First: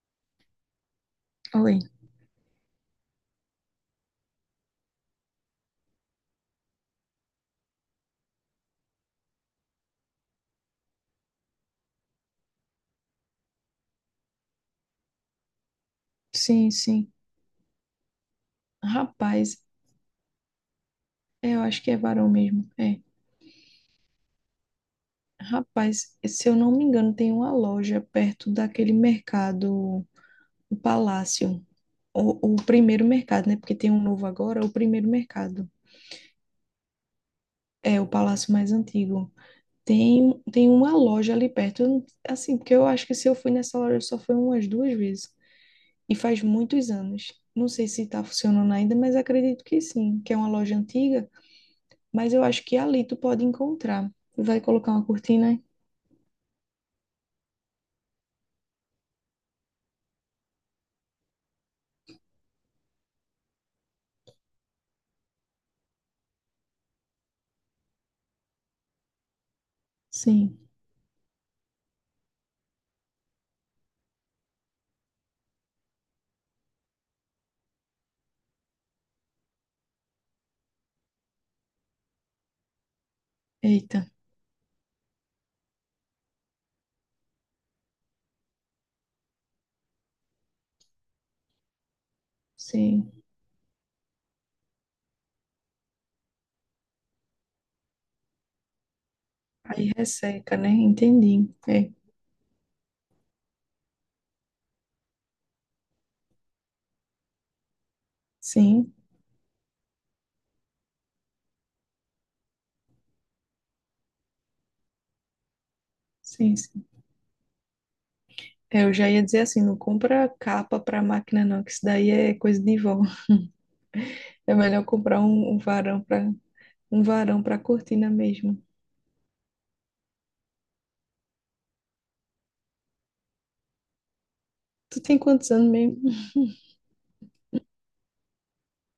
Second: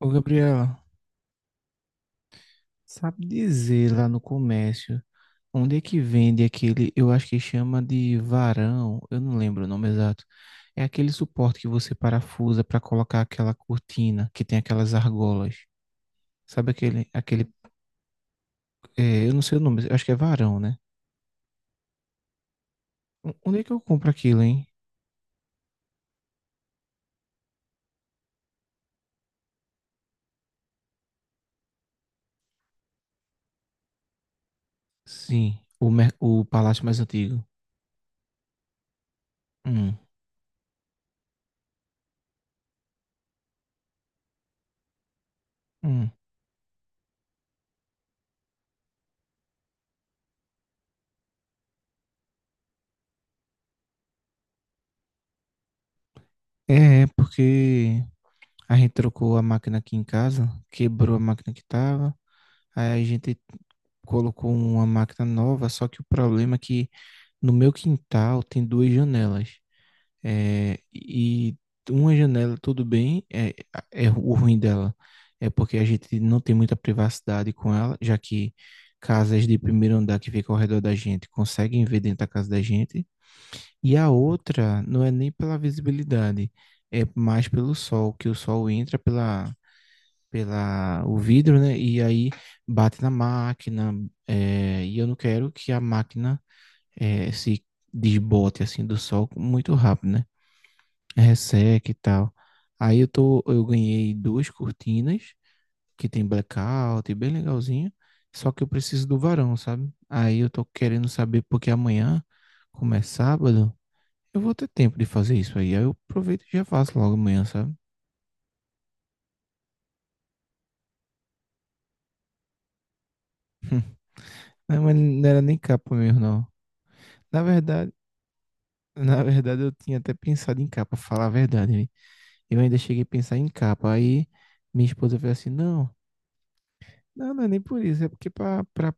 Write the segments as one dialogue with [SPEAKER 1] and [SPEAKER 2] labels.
[SPEAKER 1] Ô, Gabriela,
[SPEAKER 2] Oi.
[SPEAKER 1] sabe dizer lá no comércio onde é que vende aquele, eu acho que chama de varão, eu não lembro o nome exato. É aquele suporte que você parafusa para colocar aquela cortina que tem aquelas argolas. Sabe
[SPEAKER 2] Sim, sim.
[SPEAKER 1] eu não
[SPEAKER 2] Rapaz,
[SPEAKER 1] sei o nome, eu acho que é varão, né?
[SPEAKER 2] eu acho que é varão mesmo. É.
[SPEAKER 1] Onde é que eu compro aquilo, hein?
[SPEAKER 2] Rapaz, se eu não me engano, tem uma loja perto daquele mercado, o Palácio. O primeiro mercado, né? Porque tem um novo agora, o primeiro
[SPEAKER 1] Sim,
[SPEAKER 2] mercado.
[SPEAKER 1] o palácio mais antigo.
[SPEAKER 2] É, o palácio mais antigo.
[SPEAKER 1] Hum,
[SPEAKER 2] Tem uma loja ali perto. Eu não- Assim, porque eu acho que se eu fui nessa loja só foi umas duas vezes.
[SPEAKER 1] hum.
[SPEAKER 2] E faz muitos anos. Não sei se tá funcionando ainda, mas acredito que sim. Que é uma loja antiga. Mas eu acho que ali tu pode encontrar. Tu vai colocar uma cortina?
[SPEAKER 1] Porque a gente trocou a máquina aqui em casa, quebrou a máquina que tava. Aí a gente colocou uma máquina nova, só que o problema é que no meu quintal tem duas janelas.
[SPEAKER 2] Sim.
[SPEAKER 1] É, e uma janela, tudo bem, é o ruim dela. É porque a gente não tem muita privacidade com ela, já que casas de primeiro andar que ficam ao redor da gente conseguem ver dentro da casa da gente. E
[SPEAKER 2] Eita,
[SPEAKER 1] a outra não é nem pela visibilidade, é mais pelo sol, que o sol entra pela o vidro, né? E aí bate na
[SPEAKER 2] sim.
[SPEAKER 1] máquina, e eu não quero que a máquina se desbote assim do sol muito
[SPEAKER 2] Aí
[SPEAKER 1] rápido, né?
[SPEAKER 2] resseca, né? Entendi.
[SPEAKER 1] Resseca
[SPEAKER 2] É.
[SPEAKER 1] e tal. Eu ganhei duas cortinas que tem blackout, bem legalzinho. Só que eu
[SPEAKER 2] Sim,
[SPEAKER 1] preciso do varão, sabe? Aí eu tô querendo saber porque amanhã, como é sábado, eu vou ter tempo de fazer isso aí. Aí eu aproveito
[SPEAKER 2] sim,
[SPEAKER 1] e já
[SPEAKER 2] sim.
[SPEAKER 1] faço logo amanhã, sabe?
[SPEAKER 2] É, eu já ia dizer assim, não compra capa para máquina não, que isso daí é coisa de vó. É
[SPEAKER 1] Não,
[SPEAKER 2] melhor
[SPEAKER 1] mas
[SPEAKER 2] comprar
[SPEAKER 1] não era
[SPEAKER 2] um,
[SPEAKER 1] nem
[SPEAKER 2] um
[SPEAKER 1] capa
[SPEAKER 2] varão
[SPEAKER 1] mesmo,
[SPEAKER 2] para
[SPEAKER 1] não.
[SPEAKER 2] um
[SPEAKER 1] Na
[SPEAKER 2] varão para
[SPEAKER 1] verdade,
[SPEAKER 2] cortina mesmo.
[SPEAKER 1] Na verdade, eu tinha até pensado em capa, pra falar a verdade, né? Eu ainda cheguei a pensar em capa. Aí minha
[SPEAKER 2] Tu
[SPEAKER 1] esposa
[SPEAKER 2] tem
[SPEAKER 1] falou assim:
[SPEAKER 2] quantos anos
[SPEAKER 1] não,
[SPEAKER 2] mesmo?
[SPEAKER 1] não, não é nem por isso, é porque pra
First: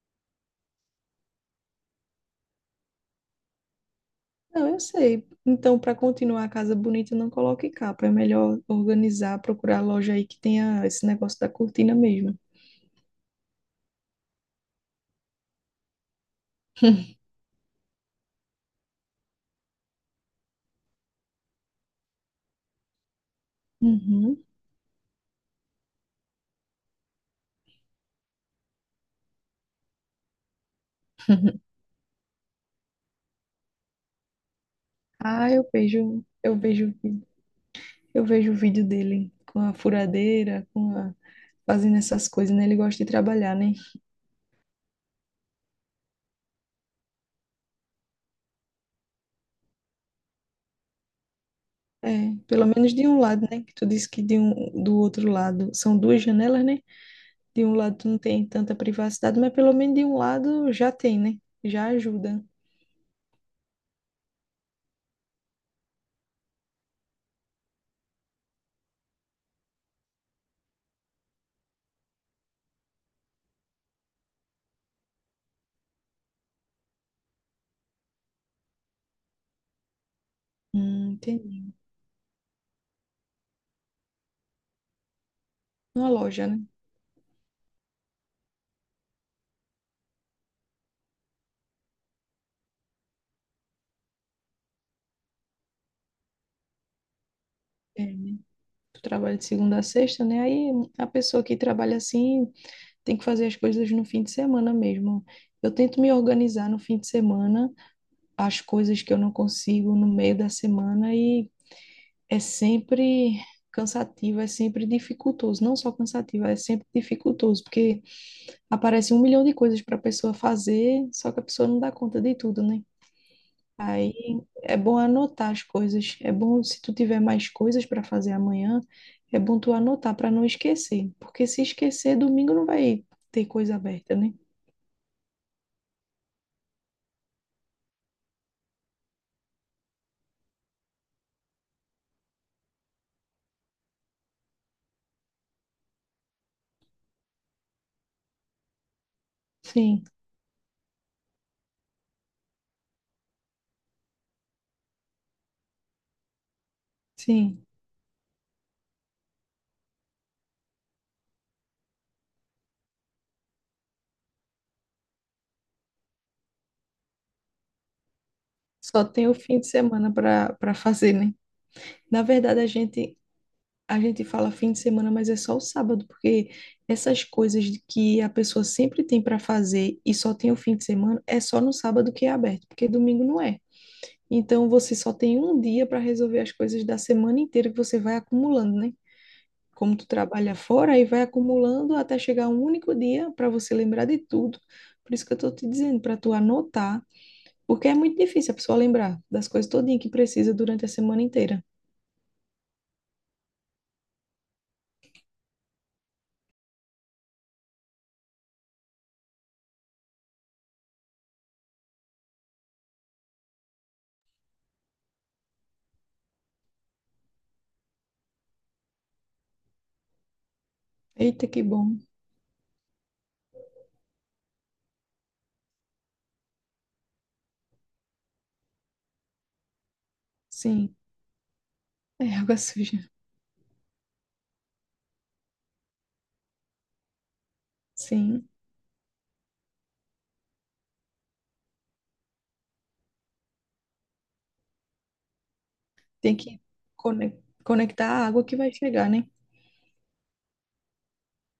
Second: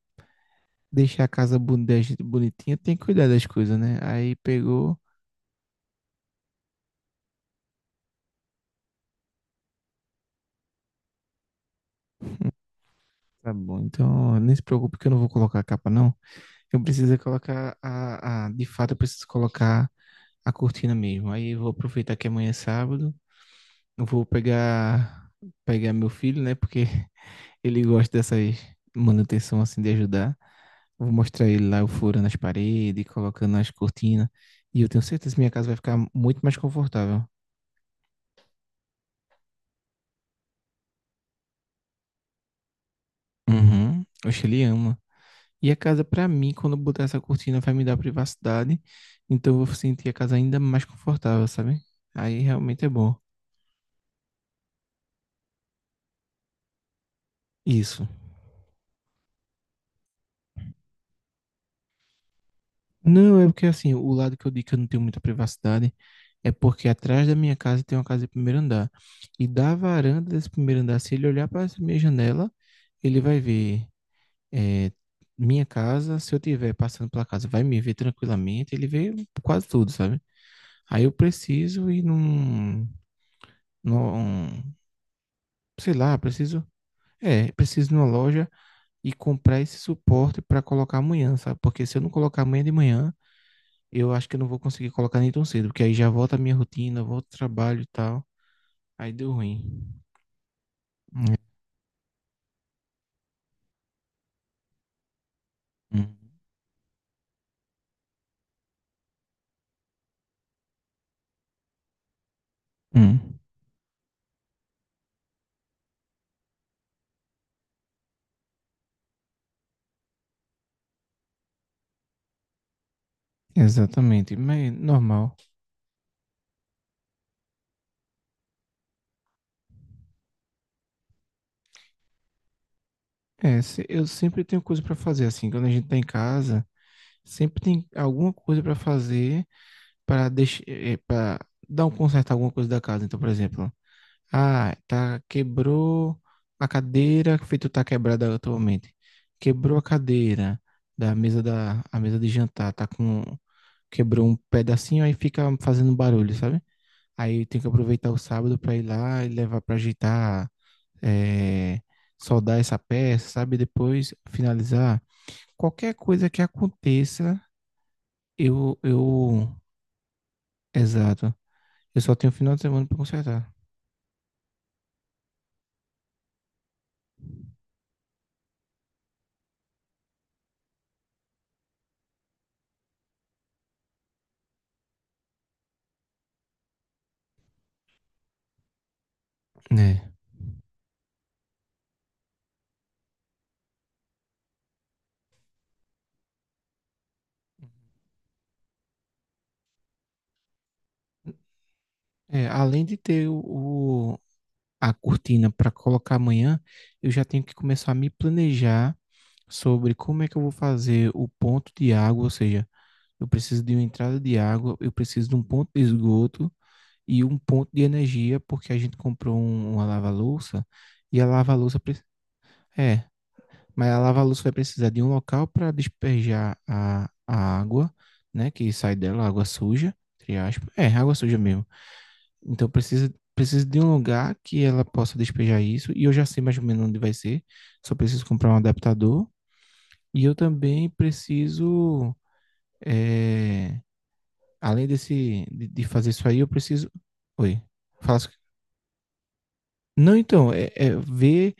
[SPEAKER 1] deixar a casa da gente bonitinha tem que cuidar das coisas, né? Aí
[SPEAKER 2] Não, eu
[SPEAKER 1] pegou,
[SPEAKER 2] sei. Então, para continuar a casa bonita, não coloque capa. É melhor organizar, procurar loja aí que tenha esse negócio da cortina mesmo.
[SPEAKER 1] tá bom, então nem se preocupe que eu não vou colocar a capa, não. Eu preciso é colocar a. De fato, eu preciso colocar a cortina mesmo. Aí eu vou aproveitar que amanhã é sábado, eu vou
[SPEAKER 2] Uhum.
[SPEAKER 1] pegar, pegar meu filho, né? Porque ele gosta dessas manutenção assim de ajudar. Vou mostrar ele lá, eu furando as paredes, colocando as cortinas. E eu tenho certeza que
[SPEAKER 2] Ah,
[SPEAKER 1] minha
[SPEAKER 2] eu
[SPEAKER 1] casa vai ficar
[SPEAKER 2] vejo,
[SPEAKER 1] muito mais confortável.
[SPEAKER 2] eu vejo o vídeo dele com a furadeira, fazendo essas coisas, né? Ele gosta de trabalhar, né?
[SPEAKER 1] Uhum. Acho que ele ama. E a casa, pra mim, quando eu botar essa cortina, vai me dar privacidade. Então eu vou sentir a casa ainda mais confortável, sabe?
[SPEAKER 2] É,
[SPEAKER 1] Aí
[SPEAKER 2] pelo
[SPEAKER 1] realmente é
[SPEAKER 2] menos de
[SPEAKER 1] bom.
[SPEAKER 2] um lado, né? Que tu disse que do outro lado são duas janelas, né? De um lado
[SPEAKER 1] Isso.
[SPEAKER 2] tu não tem tanta privacidade, mas pelo menos de um lado já tem, né? Já ajuda.
[SPEAKER 1] Não, é porque assim, o lado que eu digo que eu não tenho muita privacidade é porque atrás da minha casa tem uma casa de primeiro andar. E da varanda desse primeiro andar, se ele olhar para essa minha janela, ele vai ver é, minha casa, se eu tiver passando pela casa, vai me ver tranquilamente, ele vê quase tudo, sabe? Aí eu
[SPEAKER 2] Entendi.
[SPEAKER 1] preciso ir num, num, sei
[SPEAKER 2] Uma
[SPEAKER 1] lá,
[SPEAKER 2] loja, né?
[SPEAKER 1] preciso, é, preciso ir numa loja e comprar esse suporte para colocar amanhã, sabe? Porque se eu não colocar amanhã de manhã, eu acho que eu não vou conseguir colocar nem tão cedo, porque aí já volta a minha rotina, volta o trabalho e
[SPEAKER 2] É,
[SPEAKER 1] tal,
[SPEAKER 2] né? Tu
[SPEAKER 1] aí deu
[SPEAKER 2] trabalha de
[SPEAKER 1] ruim.
[SPEAKER 2] segunda a sexta, né? Aí a
[SPEAKER 1] Hum,
[SPEAKER 2] pessoa que trabalha assim tem que fazer as coisas no fim de semana mesmo. Eu tento me
[SPEAKER 1] hum,
[SPEAKER 2] organizar no fim de semana as coisas que eu não consigo no meio da semana e é sempre
[SPEAKER 1] hum.
[SPEAKER 2] cansativo, é sempre dificultoso, não só cansativo, é sempre dificultoso, porque aparece um milhão de coisas para a pessoa fazer, só que a pessoa não dá conta de tudo, né? Aí
[SPEAKER 1] Exatamente, mas
[SPEAKER 2] é bom
[SPEAKER 1] normal.
[SPEAKER 2] anotar as coisas, é bom se tu tiver mais coisas para fazer amanhã, é bom tu anotar para não esquecer, porque se esquecer, domingo não vai ter coisa
[SPEAKER 1] Eu
[SPEAKER 2] aberta, né?
[SPEAKER 1] sempre tenho coisa para fazer assim, quando a gente tá em casa, sempre tem alguma coisa para fazer para deixar, para dar um conserto em alguma coisa da casa. Então, por exemplo, ah, quebrou a cadeira, feito tá quebrada atualmente. Quebrou a
[SPEAKER 2] Sim,
[SPEAKER 1] cadeira da mesa da a mesa de jantar, tá com quebrou um pedacinho aí fica fazendo barulho, sabe? Aí tem
[SPEAKER 2] sim.
[SPEAKER 1] que aproveitar o sábado para ir lá e levar para ajeitar, é, soldar essa peça, sabe? Depois finalizar qualquer coisa que aconteça, eu
[SPEAKER 2] Só tem o
[SPEAKER 1] eu
[SPEAKER 2] fim de semana para fazer,
[SPEAKER 1] Exato.
[SPEAKER 2] né?
[SPEAKER 1] Eu só
[SPEAKER 2] Na
[SPEAKER 1] tenho um final
[SPEAKER 2] verdade,
[SPEAKER 1] de
[SPEAKER 2] a
[SPEAKER 1] semana para
[SPEAKER 2] gente
[SPEAKER 1] consertar.
[SPEAKER 2] a gente fala fim de semana, mas é só o sábado, porque essas coisas de que a pessoa sempre tem para fazer e só tem o fim de semana, é só no sábado que é aberto, porque domingo não é. Então você só tem um dia para resolver as coisas da semana inteira que você vai acumulando, né? Como
[SPEAKER 1] Né?
[SPEAKER 2] tu trabalha fora, aí vai acumulando até chegar um único dia para você lembrar de tudo. Por isso que eu tô te dizendo, para tu anotar, porque é muito difícil a pessoa lembrar das coisas todinha que precisa durante a semana inteira.
[SPEAKER 1] É, além de ter a cortina para colocar amanhã, eu já tenho que começar a me planejar sobre como é que eu vou fazer o ponto de água, ou seja, eu preciso de uma entrada de água, eu preciso de um ponto de esgoto e um ponto de energia, porque a gente comprou uma lava-louça e a
[SPEAKER 2] Eita, que
[SPEAKER 1] lava-louça
[SPEAKER 2] bom.
[SPEAKER 1] pre- é, Mas a lava-luz vai precisar de um local para despejar a água, né? Que sai dela, água suja, entre aspas. É,
[SPEAKER 2] Sim,
[SPEAKER 1] água suja mesmo.
[SPEAKER 2] é água
[SPEAKER 1] Então
[SPEAKER 2] suja.
[SPEAKER 1] precisa de um lugar que ela possa despejar isso. E eu já sei mais ou menos onde vai ser. Só preciso
[SPEAKER 2] Sim.
[SPEAKER 1] comprar um adaptador. E eu também preciso. é, Além desse, de fazer isso
[SPEAKER 2] Tem
[SPEAKER 1] aí, eu
[SPEAKER 2] que
[SPEAKER 1] preciso.
[SPEAKER 2] cone-
[SPEAKER 1] Oi.
[SPEAKER 2] conectar a
[SPEAKER 1] Faço...
[SPEAKER 2] água que vai chegar, né?
[SPEAKER 1] Não, então, é ver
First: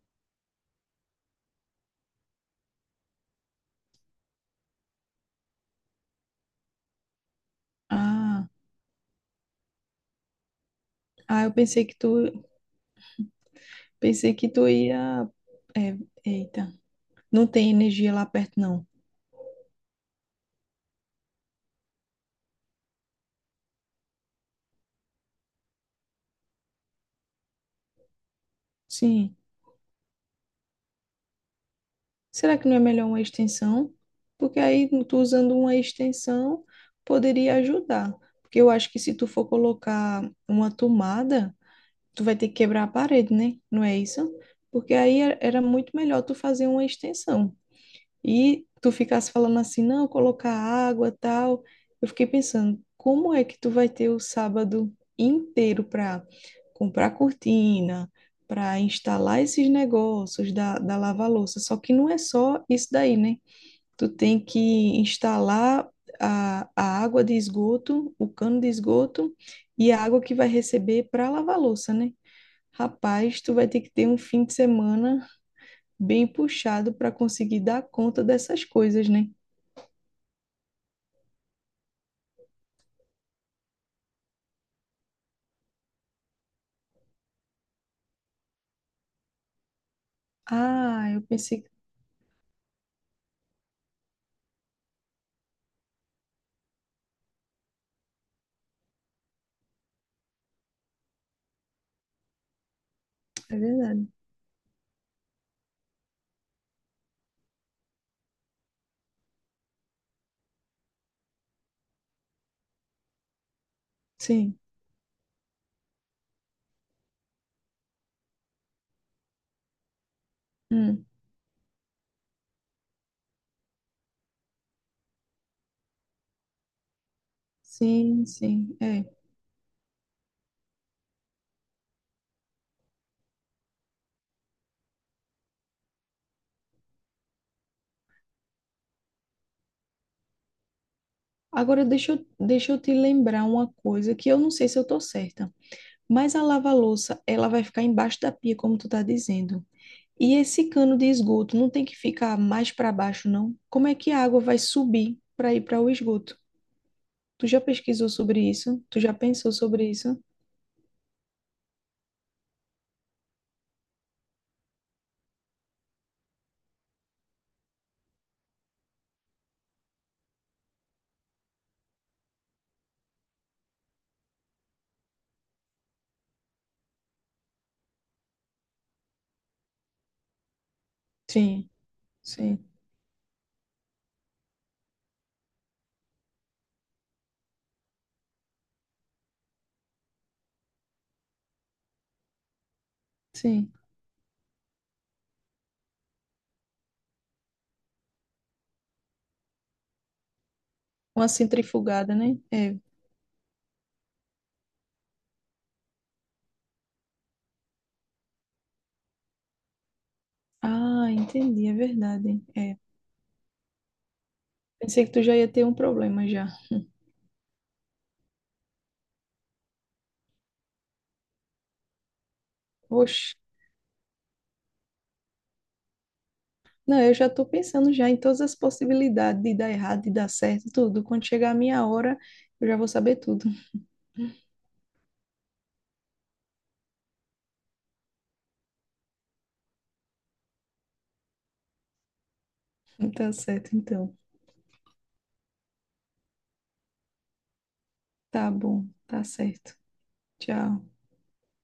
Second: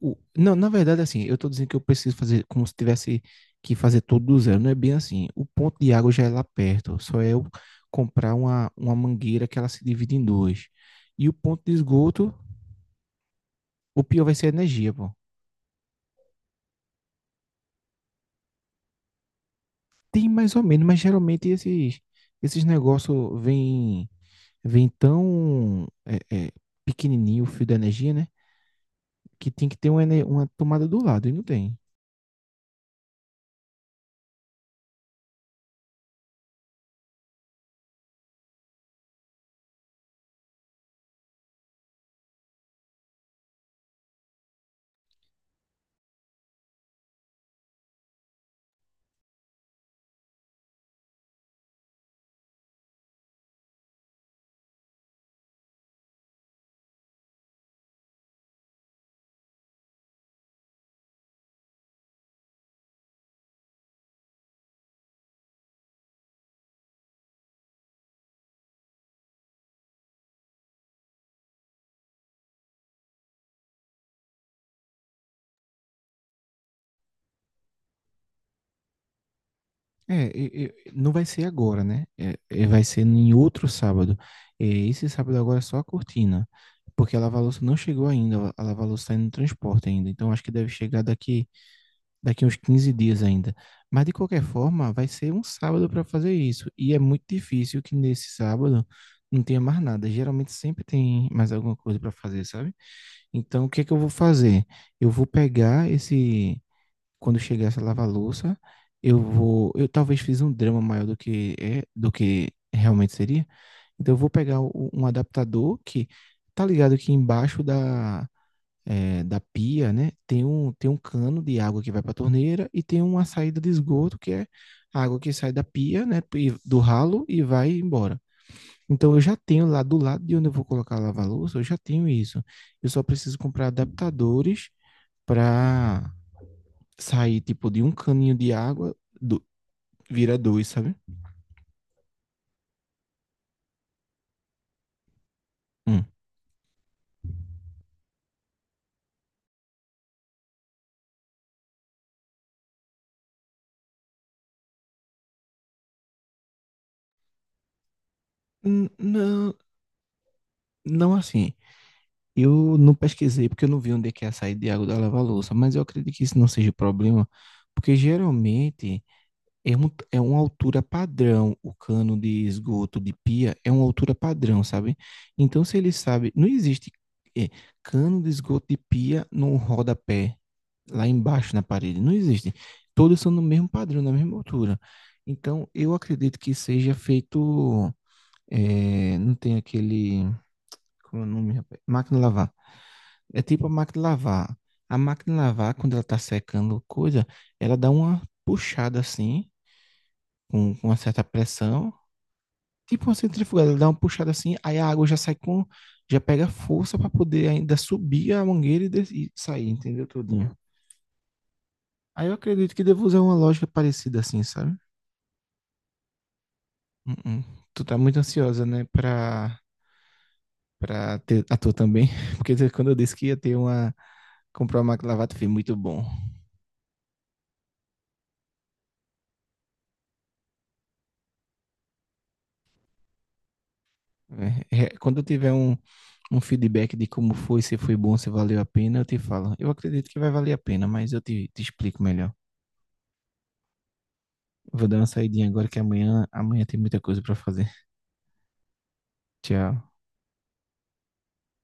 [SPEAKER 1] não, na verdade, assim, eu tô dizendo que eu preciso fazer como se tivesse que fazer tudo do zero. Não é bem assim. O ponto de água já é lá perto. Só é eu comprar
[SPEAKER 2] Ah,
[SPEAKER 1] uma mangueira que ela se divide em duas. E o
[SPEAKER 2] ah, eu
[SPEAKER 1] ponto de esgoto, o pior
[SPEAKER 2] pensei
[SPEAKER 1] vai ser
[SPEAKER 2] que
[SPEAKER 1] a
[SPEAKER 2] tu
[SPEAKER 1] energia, pô.
[SPEAKER 2] ia. É, eita, não tem energia lá perto, não.
[SPEAKER 1] Tem mais ou menos, mas geralmente esses negócios vêm tão é, é, pequenininho o fio da energia, né?
[SPEAKER 2] Sim.
[SPEAKER 1] Que tem que ter uma tomada do lado e não tem.
[SPEAKER 2] Será que não é melhor uma extensão? Porque aí tu usando uma extensão poderia ajudar. Porque eu acho que se tu for colocar uma tomada, tu vai ter que quebrar a parede, né? Não é isso? Porque aí era muito melhor tu fazer uma extensão. E tu ficasse falando assim, não, colocar água, tal. Eu fiquei pensando, como é que tu vai ter o sábado inteiro para comprar cortina, para instalar esses negócios da lava-louça? Só que não é só isso daí, né? Tu tem que instalar a água de esgoto, o cano de esgoto e a água que vai receber para lavar louça, né? Rapaz, tu vai ter que ter um fim de semana bem puxado para conseguir dar conta dessas coisas, né?
[SPEAKER 1] Não vai ser agora, né? Vai ser em outro sábado. É, esse sábado agora é só a cortina, porque a lava-louça não chegou ainda, a lava-louça está indo no transporte ainda, então acho que deve chegar
[SPEAKER 2] Ah, eu pensei que
[SPEAKER 1] daqui uns 15 dias ainda. Mas de qualquer forma, vai ser um sábado para fazer isso, e é muito difícil que nesse sábado não tenha mais nada. Geralmente sempre tem mais alguma coisa para fazer, sabe?
[SPEAKER 2] é
[SPEAKER 1] Então o que é que eu
[SPEAKER 2] verdade.
[SPEAKER 1] vou fazer? Eu vou pegar esse quando chegar essa lava-louça, eu vou, eu talvez fiz um drama maior do que é, do que realmente seria. Então eu vou
[SPEAKER 2] Sim.
[SPEAKER 1] pegar um adaptador que tá ligado que embaixo da pia, né, tem um
[SPEAKER 2] Hum.
[SPEAKER 1] cano de água que vai para a torneira e tem uma saída de esgoto que é a água que sai da pia, né, do ralo e vai embora.
[SPEAKER 2] Sim, sim, é.
[SPEAKER 1] Então eu já tenho lá do lado de onde eu vou colocar a lava-louça, eu já tenho isso. Eu só preciso comprar adaptadores para sair, tipo, de um caninho de água, do, vira dois, sabe?
[SPEAKER 2] Agora deixa eu te lembrar uma coisa que eu não sei se eu tô certa,
[SPEAKER 1] Um.
[SPEAKER 2] mas a lava-louça, ela vai ficar embaixo da pia, como tu tá dizendo. E esse cano de esgoto não tem que ficar mais para baixo, não? Como é que a água vai subir para ir para o esgoto? Tu já pesquisou sobre isso? Tu já pensou
[SPEAKER 1] Não,
[SPEAKER 2] sobre isso?
[SPEAKER 1] não assim. Eu não pesquisei porque eu não vi onde é que é a saída de água da lava-louça, mas eu acredito que isso não seja problema, porque geralmente é uma altura padrão, o cano de esgoto de pia é uma altura padrão, sabe? Então, se ele sabe, não existe é, cano de esgoto de pia num rodapé lá embaixo na
[SPEAKER 2] Sim,
[SPEAKER 1] parede, não existe.
[SPEAKER 2] sim,
[SPEAKER 1] Todos são no mesmo padrão, na mesma altura. Então, eu acredito que seja feito, não tem aquele, como é o nome, rapaz? Máquina de lavar. É tipo a
[SPEAKER 2] sim.
[SPEAKER 1] máquina de lavar. A máquina de lavar, quando ela tá secando coisa, ela dá uma puxada assim, com uma certa
[SPEAKER 2] Uma
[SPEAKER 1] pressão,
[SPEAKER 2] centrifugada, né? É.
[SPEAKER 1] tipo uma centrifugada, ele dá uma puxada assim, aí a água já sai já pega força para poder ainda subir a mangueira e sair, entendeu? Tudinho.
[SPEAKER 2] Ah, entendi, é
[SPEAKER 1] Aí eu
[SPEAKER 2] verdade.
[SPEAKER 1] acredito
[SPEAKER 2] É,
[SPEAKER 1] que devo usar uma lógica parecida assim, sabe?
[SPEAKER 2] pensei que tu já ia ter um problema já.
[SPEAKER 1] Uh-uh. Tu tá muito ansiosa, né, pra ter a tua também, porque quando eu disse que
[SPEAKER 2] Oxe,
[SPEAKER 1] ia ter comprar uma máquina de lavar, tu fez muito bom.
[SPEAKER 2] não, eu já tô pensando já em todas as possibilidades de dar errado, de dar certo, tudo. Quando chegar a minha hora, eu já vou saber tudo.
[SPEAKER 1] Quando eu tiver um feedback de como foi, se foi bom, se valeu a pena, eu te falo. Eu acredito que vai valer a pena, mas eu te explico melhor.
[SPEAKER 2] Tá certo, então.
[SPEAKER 1] Vou dar uma saidinha agora que amanhã tem muita coisa pra fazer.
[SPEAKER 2] Tá bom, tá certo.
[SPEAKER 1] Tchau.
[SPEAKER 2] Tchau.